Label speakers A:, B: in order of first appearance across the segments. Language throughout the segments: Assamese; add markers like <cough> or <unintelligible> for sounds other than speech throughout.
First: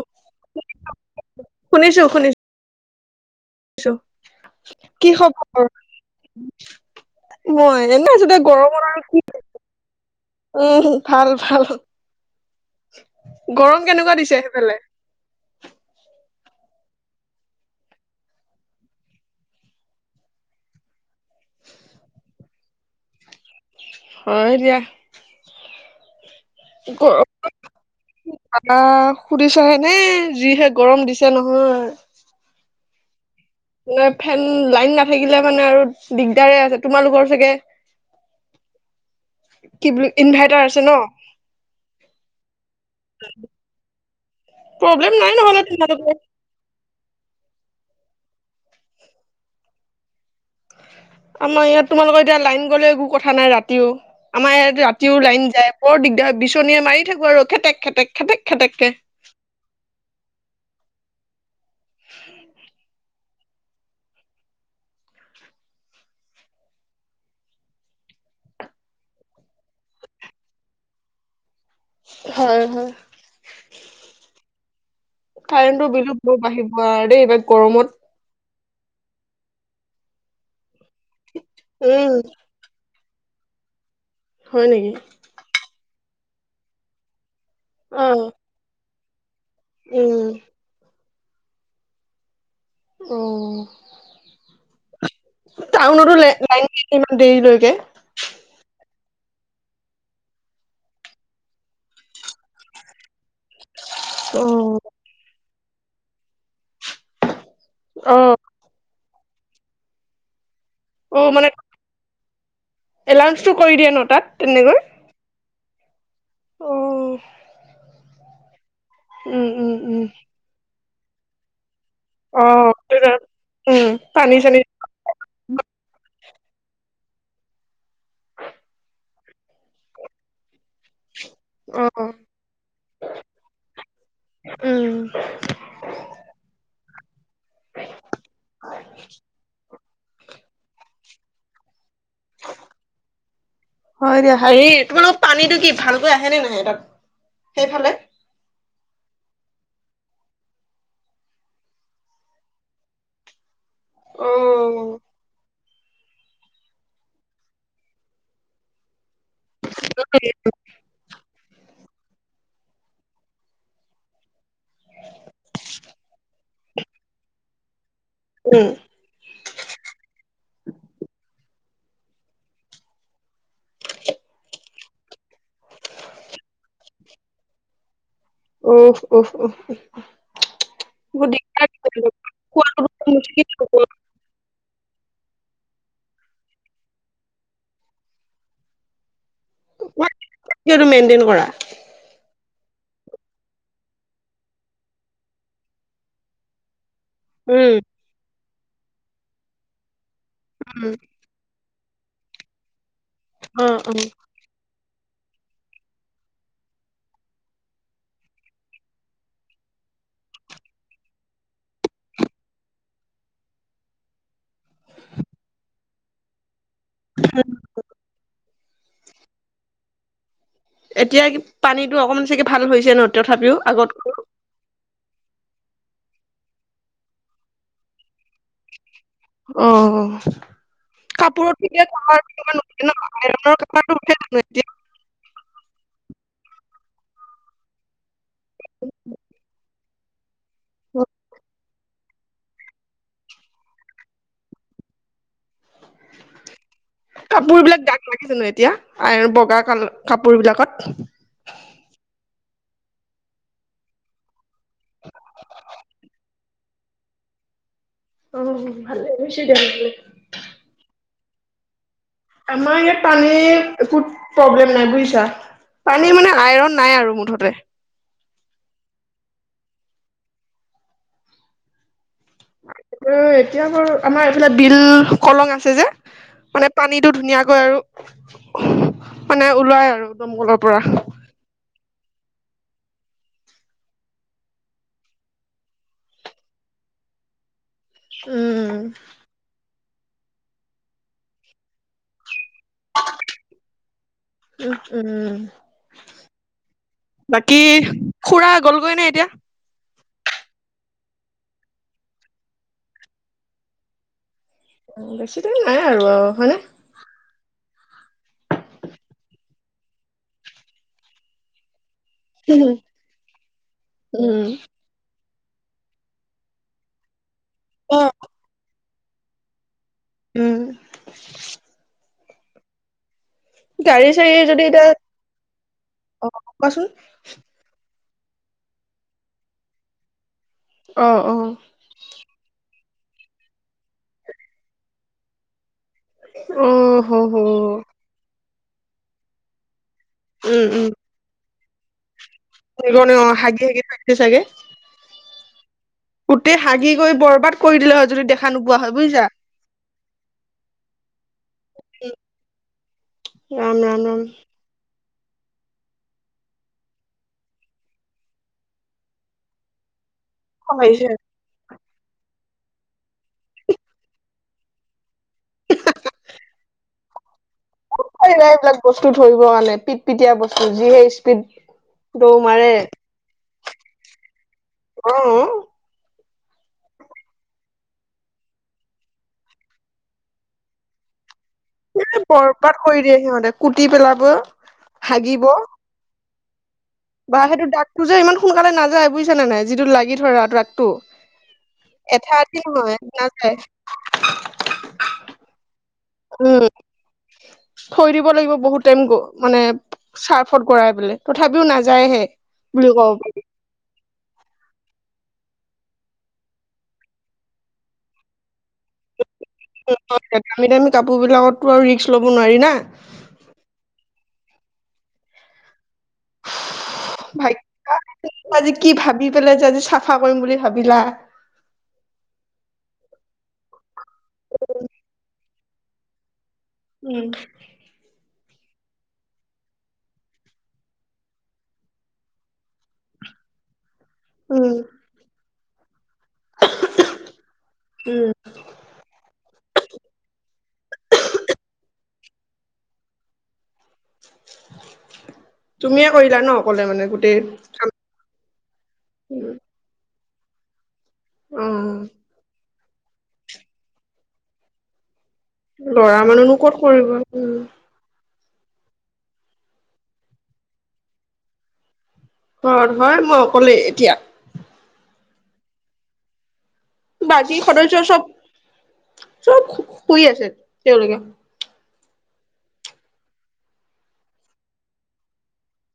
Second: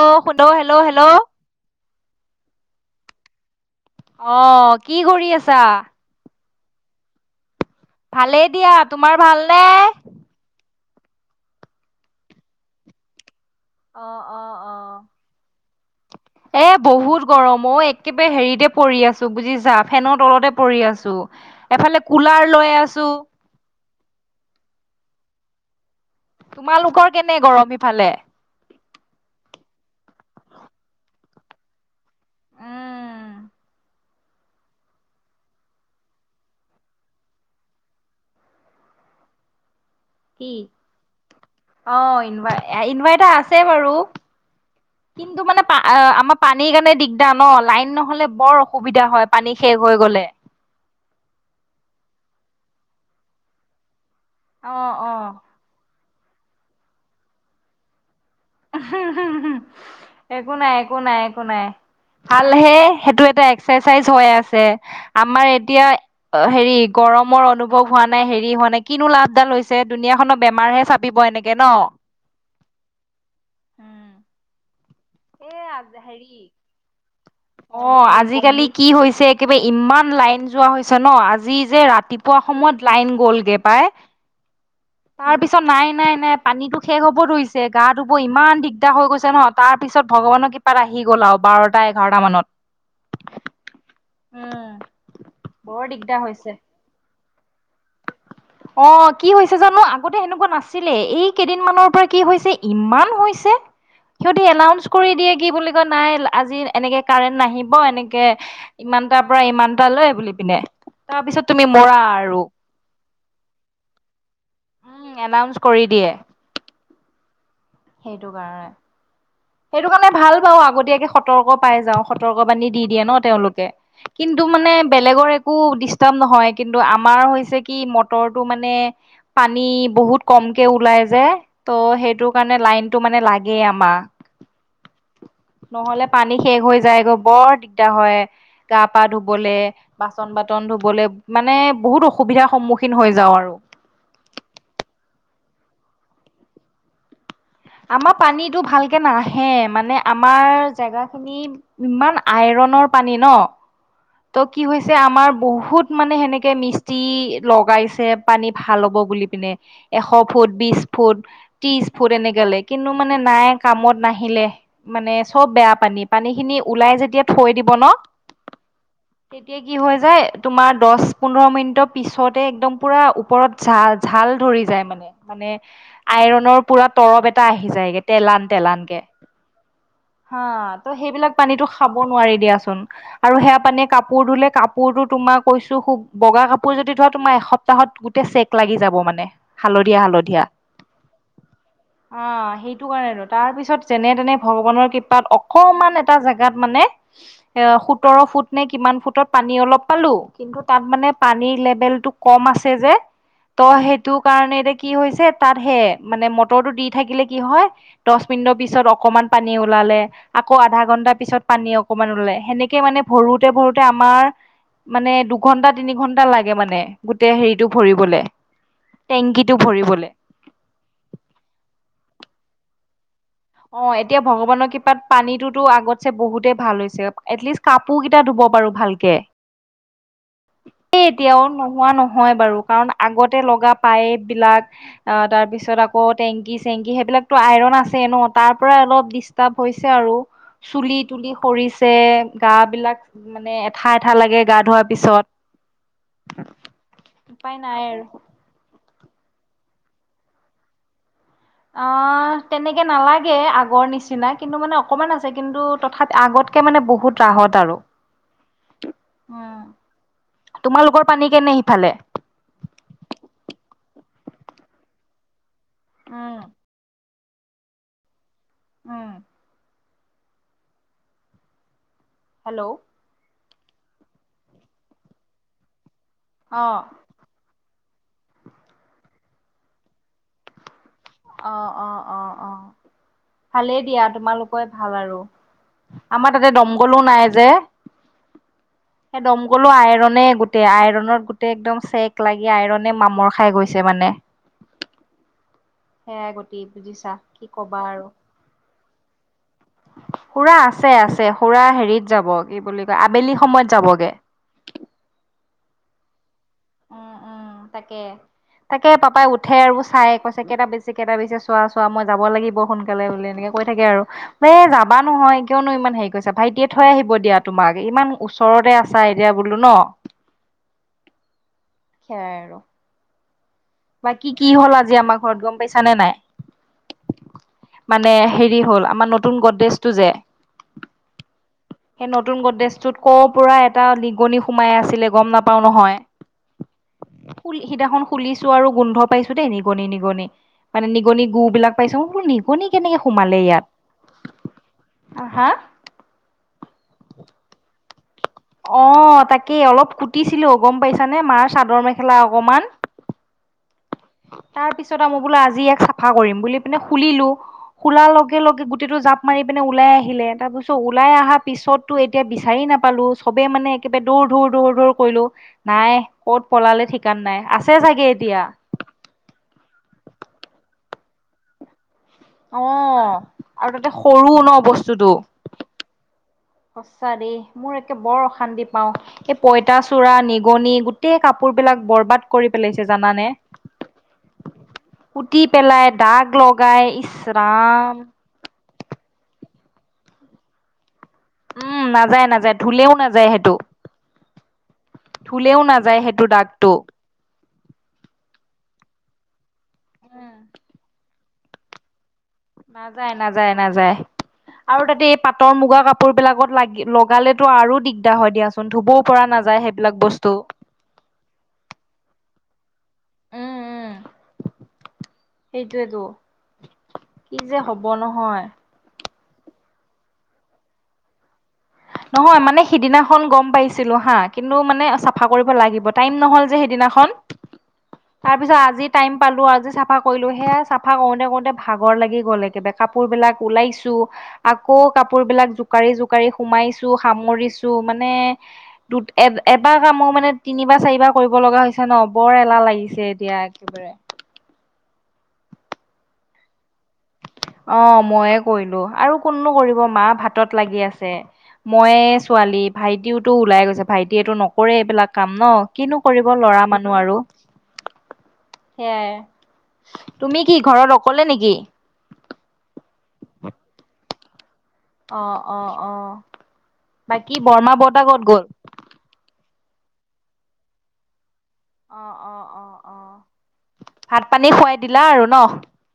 A: অ', শুন হেল্ল' হেল্ল'।
B: শুনিছো শুনিছো।
A: অ
B: কি
A: কৰি আছা
B: খবৰ? মই এনে আছো দে
A: ভালেই দিয়া
B: গৰমত আৰু
A: তোমাৰ
B: কি
A: ভালনে
B: উম, ভাল ভাল। গৰম কেনেকুৱা
A: অ'
B: দিছে
A: অ'
B: সেইফালে?
A: অ' এ বহুত গৰম অ' একেবাৰে হেৰিতে পৰি আছো বুজিছা ফেনৰ তলতে পৰি আছো। এফালে কুলাৰ লৈ আছো।
B: হয় দিয়া।
A: তোমালোকৰ কেনে গৰম ইফালে?
B: আমাৰ সুধিছাহেনে যিহে গৰম দিছে নহয়। ন ফেন লাইন নাথাকিলে মানে আৰু দিগদাৰে আছে তোমালোকৰ চাগে কি বুলি
A: কি
B: ইনভাৰ্টাৰ আছে ন।
A: অ', ইনভাৰ ইনভাৰ্টাৰ আছে বাৰু
B: প্ৰব্লেম নাই
A: কিন্তু
B: নহ'লে
A: মানে
B: তোমালোকৰ
A: আমাৰ পানীৰ কাৰণে দিগদাৰ ন লাইন নহ'লে বৰ অসুবিধা হয় পানী শেষ হৈ গ'লে।
B: আমাৰ ইয়াত তোমালোকৰ এতিয়া লাইন গ'লে একো কথা নাই ৰাতিও আমাৰ
A: অ
B: ইয়াত ৰাতিও
A: অ
B: লাইন যায়। বৰ দিগদাৰ হয় বিচনীয়ে মাৰি থাকো আৰু খেতেক খেতেক খেতেক
A: একো নাই একো নাই একো নাই ভালহে সেইটো এটা এক এক্সাৰচাইজ হৈ আছে আমাৰ এতিয়া অ', হেৰি গৰমৰ অনুভৱ হোৱা নাই হেৰি হোৱা নাই কিনো লাভডাল হৈছে দুুনীয়াখনৰ বেমাৰহে চা বিব এনেকে ন।
B: হয়, হয়।
A: উম।
B: কাৰেণ্টৰ বিলো বৰ বাঢ়িব দেই এইবা
A: অ', আজিকালি কি হৈছে একেবাৰে ইমান লাইন যোৱা হৈছে ন। আজি যে
B: উম
A: ৰাতিপুৱা সময়ত লাইন গ'লগে পাই
B: হয় নেকি?
A: তাৰ পিছত নাই - নাই - নাই, পানীতো শেষ হ'ব ধৰিছে গা
B: অ
A: ধুব ইমান দিগদাৰ হৈ গৈছে নহয় তাৰ পিছত
B: উম
A: ভগৱানৰ কৃপাত আহি গ'ল আৰু বাৰটা এঘাৰটা মানত।
B: অ',
A: উম বৰ
B: টাউনতো
A: দিগদাৰ
B: ল'
A: হৈছে।
B: লাইন <unintelligible> ইমান দেৰিলৈকে?
A: অ', কি হৈছে জানো আগতে সেনেকুৱা নাছিলে, এই কেইদিনমানৰ পৰা কি হৈছে ইমান হৈছে। সিহতি
B: অ
A: এলাউন্ঞ্চ কৰি দিয়ে কি বুলি কয় নাই আজি এনেকে কাৰেন্ট নাহিব
B: অ
A: এনেকে ইমানটা পাৰা ইমানটা লয় বুলি পিনে,
B: অ
A: তাৰপিছত
B: মানে
A: তুমি মৰা আৰু
B: এলাউঞ্চটো কৰি দিয়ে ন' তাত তেনেকৈ?
A: উম এনাউন্স কৰি দিয়ে।
B: অ',
A: সেইটো কাৰণে,
B: উম উম
A: সেইটো
B: উম
A: কাৰণে, ভাল বাৰু আগতীয়াকে সতৰ্ক পাই যাওঁ।
B: অ
A: সতৰ্ক বানী দি দিয়ে ন' তেওঁলোকে,
B: উম পানী
A: কিন্তু
B: চানী
A: মানে বেলেগৰ একো নহয় কিন্তু আমাৰ হৈছে কি মটৰটো মানে পানী বহুত কমকে ওলাই যে ত'
B: অ
A: সেইটো কাৰণে লাইনটো মানে লাগেই আমাৰ
B: উম,
A: নহলে পানী শেষ হৈ যায়গৈ বৰ দিগদাৰ হয় গা পা ধুবলে বাচন বাতন ধুবলৈ মানে বহুত অসুবিধাৰ সন্মুখীন হৈ যাওঁ আৰু।
B: হয় দিয়া হেৰি তোমালোক পানীটো কি ভালকৈ আহে নে নাহে তাত, সেইফালে
A: আমাৰ পানীটো ভালকে নাহে মানে আমাৰ জেগাখিনি ইমান আইৰনৰ পানী ন'
B: অ
A: ত' কি হৈছে আমাৰ বহুত মানে সেনেকে মিস্তি লগাইছে পানী ভাল হ'ব বুলি পিনে এশ ফুট, বিশ ফুট ত্ৰিছ ফুট এনেকেলে কিন্তু মানে নাই কামত নাহিলে। মানে চব বেয়া পানী, পানী খিনি ওলাই যেতিয়া থৈ দিব ন'
B: উম,
A: তেতিয়া কি হৈ যায় তোমাৰ দশ পোন্ধৰ মিনিটৰ পিছতে একদম পুৰা ওপৰত ঝাল - ঝাল ধৰি যায় মানে, মানে আইৰনৰ পুৰা তৰব এটা আহি যায়গে তেলান তেলানকে
B: উমহ, উমহ,
A: হা, ত' সেইবিলাক পানীটো খাব নোৱাৰি দিয়াচোন
B: খোৱাটো
A: আৰু সেয়া পানীয়ে কাপোৰ ধুলে কাপোৰ তো তোমাৰ কৈছো খুব বগা কাপোৰ যদি ধোৱা তোমাৰ এসপ্তাহত গোটেই চেক লাগি যাব মানে, হালধীয়া হালধীয়া
B: মেইনটেইন কৰা
A: অ', সেইটো কাৰণেতো, তাৰপিছত যেনে তেনে ভগৱানৰ কৃপাত অকমান এটা জোগাত মানে এ
B: উম,
A: সোতৰ ফুট নে কিমান ফুটত পানী অলপ পালো কিন্তু তাত
B: উম,
A: মানে পানীৰ লেভেল টো কম আছে যে ত'
B: অ', অ',
A: সেইটোক কাৰণে এতিয়া কি হৈছে তাত সে মানে মটৰটো দি থাকিলে কি হয় দশ মিনিটৰ পিছত অকমান পানী ওলালে আকৌ আধা ঘণ্টা পিছত পানী অকমান ওলাই, সেনেকে মানে ভৰোত তে ভৰোতে আমাৰ মানে দুঘন্টা তিনি ঘণ্টা লাগে মানে গোটেই হেৰিটো ভৰিবলে টেংকিটো ভৰিবলে
B: এতিয়া কি পানীটো অকণমান চাগে ভাল হৈছে ন? তথাপিও
A: অ',
B: আগত
A: এতিয়া ভগৱানৰ কৃপাত পানীটোতো আগতছে বহুতেই ভাল হৈছে, এটলিষ্ট কাপোৰ কেইটা ধুব পাৰো ভালকে।
B: অ',
A: এই এতিয়াও
B: কাপোৰত এতিয়া
A: নোহোৱা
B: কালাৰ
A: নহয়
B: কিছুমান
A: বাৰু
B: উঠে
A: কাৰণ
B: ন
A: আগতে
B: আইৰনৰ
A: লগা
B: কালাৰটো উঠে
A: পাইপ
B: জানো
A: বিলাক
B: এতিয়া?
A: আ, তাৰ পিছত আকৌ টেংকি চেংকি সেইবিলাকতো আইৰন আছে ন' তাৰ পৰাই অলপ ডিষ্টাৰ্ব হৈছে হৈছে আৰু চুলি তুলি সৰিছে গা বিলাক মানে এঠা এঠা লাগে গা ধোৱাৰ পিছত উপায়
B: কাপোৰ
A: নাই
B: বিলাক
A: আৰু
B: দাগ লাগে জানো এতিয়া, বগা কাল কাপোৰ বিলাকত?
A: আ, তেনেকে নালাগে আগৰ নিচিনা কিন্তু মানে অকমান আছে কিন্তু তথা আগত তে মানে বহুত ৰাহত আৰু
B: অ ভালে
A: তোমালোকৰ পানী কেনে সিফালে?
B: আমাৰ ইয়াত পানীৰ কুত প্ৰব্লেম নাই বুজিছা। পানী মানে
A: উম
B: আইৰণ নাই আৰু মুঠতে।
A: উম। হেল্ল'।
B: অ', এতিয়া বাৰ আমাৰ এইফালে বিল কলং আছে যে মানে পানীত টো ধুনীয়াকৈ আৰু মানে ওলাই আৰু দমকলৰ পৰা।
A: অ', অ', অ', অ', ভালেই দিয়া তোমালোকে ভাল আৰু। আমাৰ তাতে দমকললো নাই যে।
B: উম।
A: সেই দমকলো আইৰণ গোটেই আইৰণত গোটেই একদম চেক লাগি আইৰণ মামৰ খাই গৈছে মানে
B: উ, উম,
A: সেয়াই গতি বুজিছা কি
B: বাকী
A: কবা আৰু
B: খুৰা গ'লগৈ নাই এতিয়া।
A: সুৰা আছে, আছে সুৰা, হেৰিত যাব কি বুলি কয় আবেলি সময়ত যাবগে
B: বেছি দেৰি নাই আৰু অ', হয়নে।
A: উম উম তাকে তাকে পাপাই উঠে আৰু চাই কৈছে কেইটা বাজিছে কেইটা বাজিছে চোৱা চোৱা। চোৱা মই যাব লাগিব সোনকালে বুলি এনেকে কৈ থাকে আৰু
B: উম,
A: এই যাৱ যাবা নহয় কিয়নো ইমান হেৰি কৰিছা ভাইটিয়ে থৈ আহিব দিয়া তোমাক ইমান ওচৰতে আছে চাই এতিয়া বোলো ন।
B: উম।
A: খেয়াই আৰু
B: গাড়ী
A: বা কি
B: চাড়ী
A: কি
B: যদি
A: হ'ল
B: এতিয়া
A: আজি আমাৰ ঘৰত গ'ম পাইছা নে নাই।
B: অ' কোৱাচোন।
A: মানে হেৰি হ'ল আমাৰ নতুন গদ্ৰেজটো যে
B: অ', অ',।
A: সেই নতুন গ্ৰদ্ৰেজটোত ক'ৰ পৰা এটা নিগনি সোমাই আছিলে গ'ম নাপাওঁ নহয়।
B: উম, হু, হু
A: খুলি সিদিনাখন খুলিছো আৰু গোন্ধ পাইছো দেই নিগনি, নিগনি
B: উম,
A: মানে
B: উম,
A: নিগনি নিগনি গু বিলাক পাইছো মই বোলো নিগনি কেনেকে
B: সেইকাৰণে অ'
A: সোমালে
B: হাগি
A: ইয়াত
B: হাগি থাকিছে চাগে।
A: হা
B: গোটেই হাগি গৈ বৰবাদ কৰি দিলে হয় যদি দেখা নোপোৱা হয়
A: অ',
B: বুজিছা।
A: তাকেই অলপ কুটিছিলো গ'ম পাইছানে মাৰ চাদৰ মেখেলা অকমান
B: ৰাম, ৰাম, ৰাম।
A: তাৰ পিছত আৰু মই বোলো আজি ইয়াক চাফা কৰিম বুলি পিনে খুলিলো খোলাৰ লগে লগে গোটেইটো জাপ মাৰি পিনে ওলাই আহিলে তাৰপিছত
B: খং আহিছে।
A: ওলাই অহা পিছততো এতিয়া বিচাৰি নাপালোঁ চবেই মানে একেবাৰে দৌৰ দৌৰ, দৌৰ, দৌৰ কৰিলোঁ। নাই ক'ত পলালে ঠিকান নাই আছে
B: ক'ত
A: চাগে এতিয়া।
B: পাৰিবা এইবিলাক বস্তু ধৰিব কাৰণে পিট পিটিয়া বস্তু যিহে স্পীড দৌৰ মাৰে।
A: অ', আৰু তাতে সৰু ন
B: অ'
A: বস্তুতটো সঁচা দেই মোৰ একে বৰ অশান্তি পাওঁ, এই পঁইতাচোৰা নিগনি গোট গোটেই কাপোৰ বিলাক
B: এ
A: বৰবাদ কৰি পেলাইছে
B: দিয়ে
A: জানানে।
B: সিহঁতে কুটি পেলাব,
A: কুটি
B: হাগিব।
A: পেলাই দাগ লগাই
B: বা সেইটো
A: ৰাম
B: দাগতটো যে ইমান সোনকালে নাযায় বুজিছা নে নাই যিটো লাগি ধৰা দাগটো
A: উম, নাযায়,
B: এঠা
A: নাযায়
B: এঠি
A: ধুলেও
B: নহয়
A: নাযায় সেইটো ধুলেও নাযায় সেইটো।
B: উম,
A: দাগটো।
B: থৈ দিব লাগিব বহুত টাইম গ মানে
A: উম,
B: চাৰ্ফত গৰাই পেলাই। তথাপিও নাযায়হে। বুলি ক'ব
A: নাযায়, নাযায়, নাযায়। আৰু তাতে এই পাটৰ মুগা কাপোৰ বিলাকত লাগি লগালেতো আৰু দিগদাৰ হয় দিয়াচোন ধুবও পৰা নাযায় সেই
B: দামী, দামী কাপোৰ বিলাকতটো আৰু ৰিস্ক ল'ব নোৱাৰি না।
A: এইেইটো এটো
B: ভাগ্য আজি কি ভাবি পেলাই যে আজি চাফা কৰিম বুলি ভাবিলা।
A: নহয় মানে সিদিনাখন গ'ম পাইছিলো হা কিন্তু মানে চাফা কৰিব লাগিব টাইম নহ'ল যে সেইদিনাখন। খন। তাৰপিছত আজি টাইম পালোঁ আজি চাফা কৰিলো সেয়া চফা কৰোঁতে কৰোঁতে ভাগৰ লাগি গ'ল একেবাৰে কাপোৰ বিলাক ওলাইছো
B: উম
A: আকৌ কাপোৰ বিলাক জোকাৰি জোকাৰি সোমাইছো সামৰিছো মানে দু এটা এবাৰ কামো মানে তিনিবাৰ চাৰিবাৰ কৰিব লগা হৈছে ন বৰ এলাহ লাগিছে এতিয়া একেবাৰে
B: তুমিয়ে কৰিলা ন অকলে মানে গোটেই কাম
A: অ', মইয়ে কৰিলো আৰু কোননো কৰিব মা ভাতত লাগি আছে
B: অ
A: মই ছোৱালী ভাইটিওতো ওলাই গৈছে, ভাইটিয়েটো নকৰে এইবিলাক কাম ন কিনো কৰিব
B: মানুহনো
A: ল'ৰা
B: ক'ত
A: মানুহ
B: কৰিব
A: আৰু
B: উম
A: সেয়াই তুমি কি ঘৰত অকলে নেকি?
B: ঘৰত হয় মই অকলে এতিয়া।
A: অ', অ', অ', বাকী বৰমা
B: সদস্য
A: বৰটা
B: চব
A: কত গ'ল
B: চব শুই আছে তেওঁলোকে
A: অ', অ', অ', অ', ভাত পানী খোৱাই দিলা আৰু ন।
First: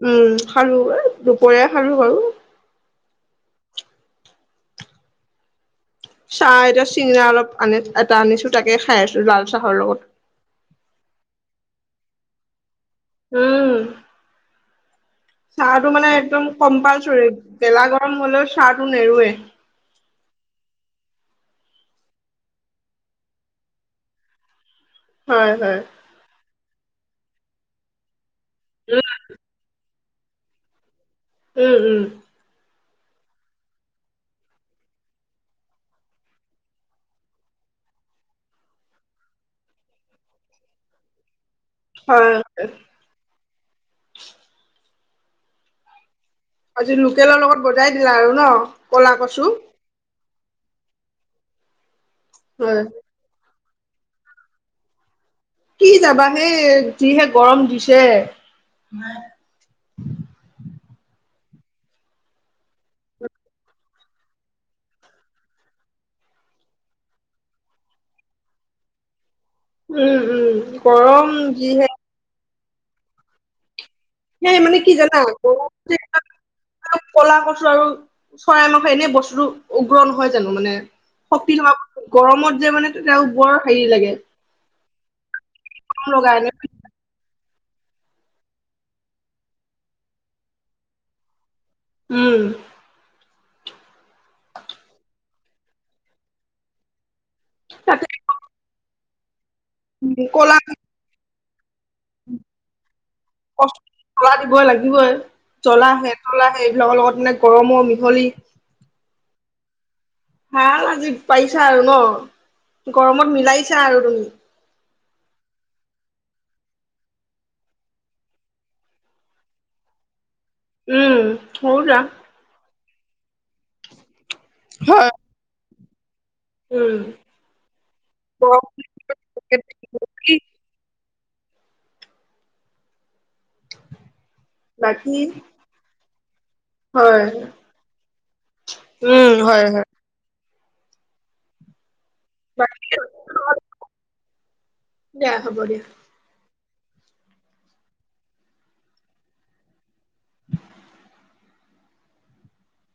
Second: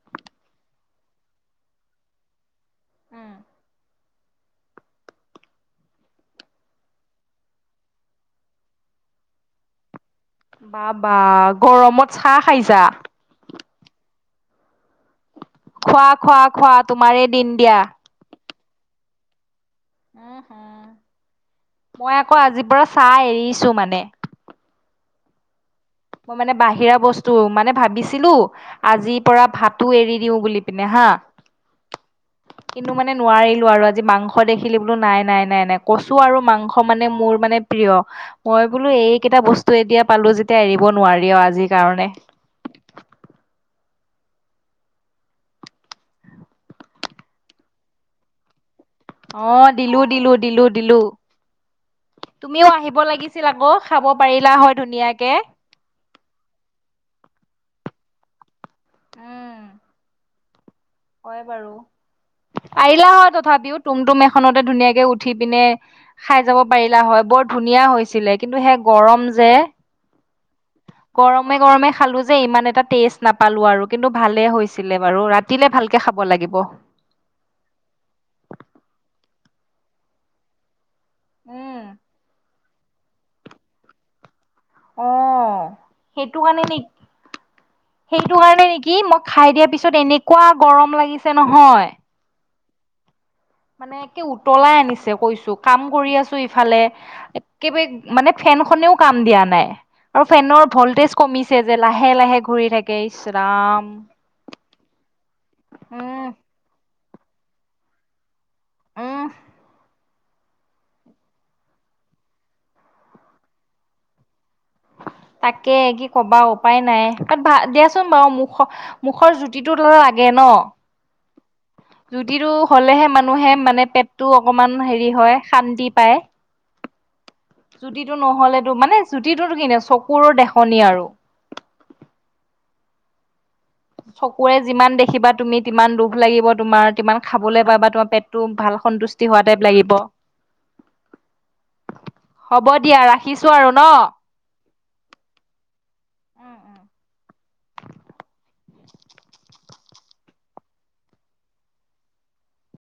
B: উম খালোঁ দুপৰীয়া খালোঁ বাৰু
A: <inaudible>
B: চাহ এতিয়া চিঙৰা অলপ আনি এটা আনিছো তাকে খাই আছো লাল চাহৰ লগত
A: বা বা গৰমত চাহ খাই যা
B: উম চাহটো
A: খোৱা
B: মানে
A: খোৱা
B: একদম
A: খোৱা তোমাৰে
B: কম্পালচৰি
A: দিন দিয়া।
B: গেলা গৰম হলেও চাহটো নেৰুৱে
A: মই আকৌ আজিৰ পৰা চাহ এৰিছো মানে
B: হয় হয়।
A: মই মানে বাহিৰা বস্তু মানে ভাবিছিলো আজিৰ পৰা ভাতো এৰি দিও বুলি পনে হা
B: উম উম
A: <unintelligible> কিন্তু মানে নোৱাৰিলো আৰু আজি মাংস দেখিলি বোলো নাই নাই নাই নাই কচু আৰু মাংস মানে মোৰ মানে প্ৰিয় মই বোলো এইকেইটা বস্তু এতিয়া পালো যেতিয়া এৰিব নোৱাৰি আৰু আজি
B: হয়। আজি লোকেলৰ লগত বজাই দিলা আৰু ন কলা কচু
A: অ', দিলো দিলো দিলো দিলো তুমিও
B: হয়
A: আহিব লাগিছিল ছিল আকৌ খাব পাৰিলা হয় ধুনীয়াকে
B: কি যাবা সেই যিহে গৰম দিছে
A: ক বাৰু আহিলা হয় তথাপিও তুম তুম এখনতে ধুনীয়াকে উঠি পিনে খাই যাব পাৰিলা হয় বৰ ধুনীয়া হৈছিলে কিন্তু সেই গৰম যে
B: উম উম গৰম
A: গৰমে
B: যিহে
A: গৰমে খালো যে ইমান এটা টেষ্ট নাপালো আৰু কিন্তু ভালে
B: সেই মানে কি
A: হৈছিলে
B: জানা
A: বাৰু ৰাতিলে
B: গৰম যে
A: ভালকে
B: এটা
A: খাব লাগিব।
B: ক'লা কচু আৰু চৰাই মাংস এনেই বস্তুটো উগ্ৰ নহয় জানো মানে শক্তি
A: উম
B: নাপাব গৰমত যে মানে তেতিয়া বৰ হেৰি লাগে
A: আহ
B: লগা
A: সেইটো
B: এনে
A: কাৰণে নেক সেইটো কাৰণে নেকি মই খাই দিয়াৰ পিছত এনেকুৱা গৰম লাগিছে নহয়
B: উম
A: মানে একে উতলাই আনিছে কৈছো কাম কৰি আছো ইফালে কে
B: তাতে
A: মানে ফেনখনেও কাম দিয়া নাই আৰু
B: কলা
A: ফেনৰ ভলটেজ কমিছে যে লাহে লাহে ঘূৰি থাকে ইচৰাম
B: জলা দিবই লাগিবই জ্বলা হে তলাহে এইবিলাকৰ লগত মানে গৰমৰ মিহলি
A: অহ
B: ভ আজি পাৰিছা আৰু ন গৰমত মিলাইছা আৰু তুমি
A: তাকে কি কবা উপায় নাই ভ দিয়াচোন বাৰু মখ মুখৰ জুতিটো লাগে ন,
B: উম্, সেইটোৱে।
A: জুতিটো হ'লেহে মানুহে মানে পেটটো অকমান হেৰি হয়, শান্তি পায়।
B: উম
A: জুতিটো নহ'লেতো মানে জুতিটোতো কিনো চকুৰৰ দেখনি আৰু। চকুৰে যিমান
B: বাকী
A: দেখিবা তুমি, সিমান দুখ লাগিব। তোমাৰ কিমান
B: হয়
A: খাবলৈ পাবা, তোমাৰ পেটটো ভাল
B: উম
A: সন্তুষ্টি হোৱা
B: হয়
A: টাইপ
B: হয়
A: লাগিব। হ'ব
B: বাকী
A: দিয়া, ৰাখিছো আৰু ন।
B: দিয়া হ'ব দিয়া।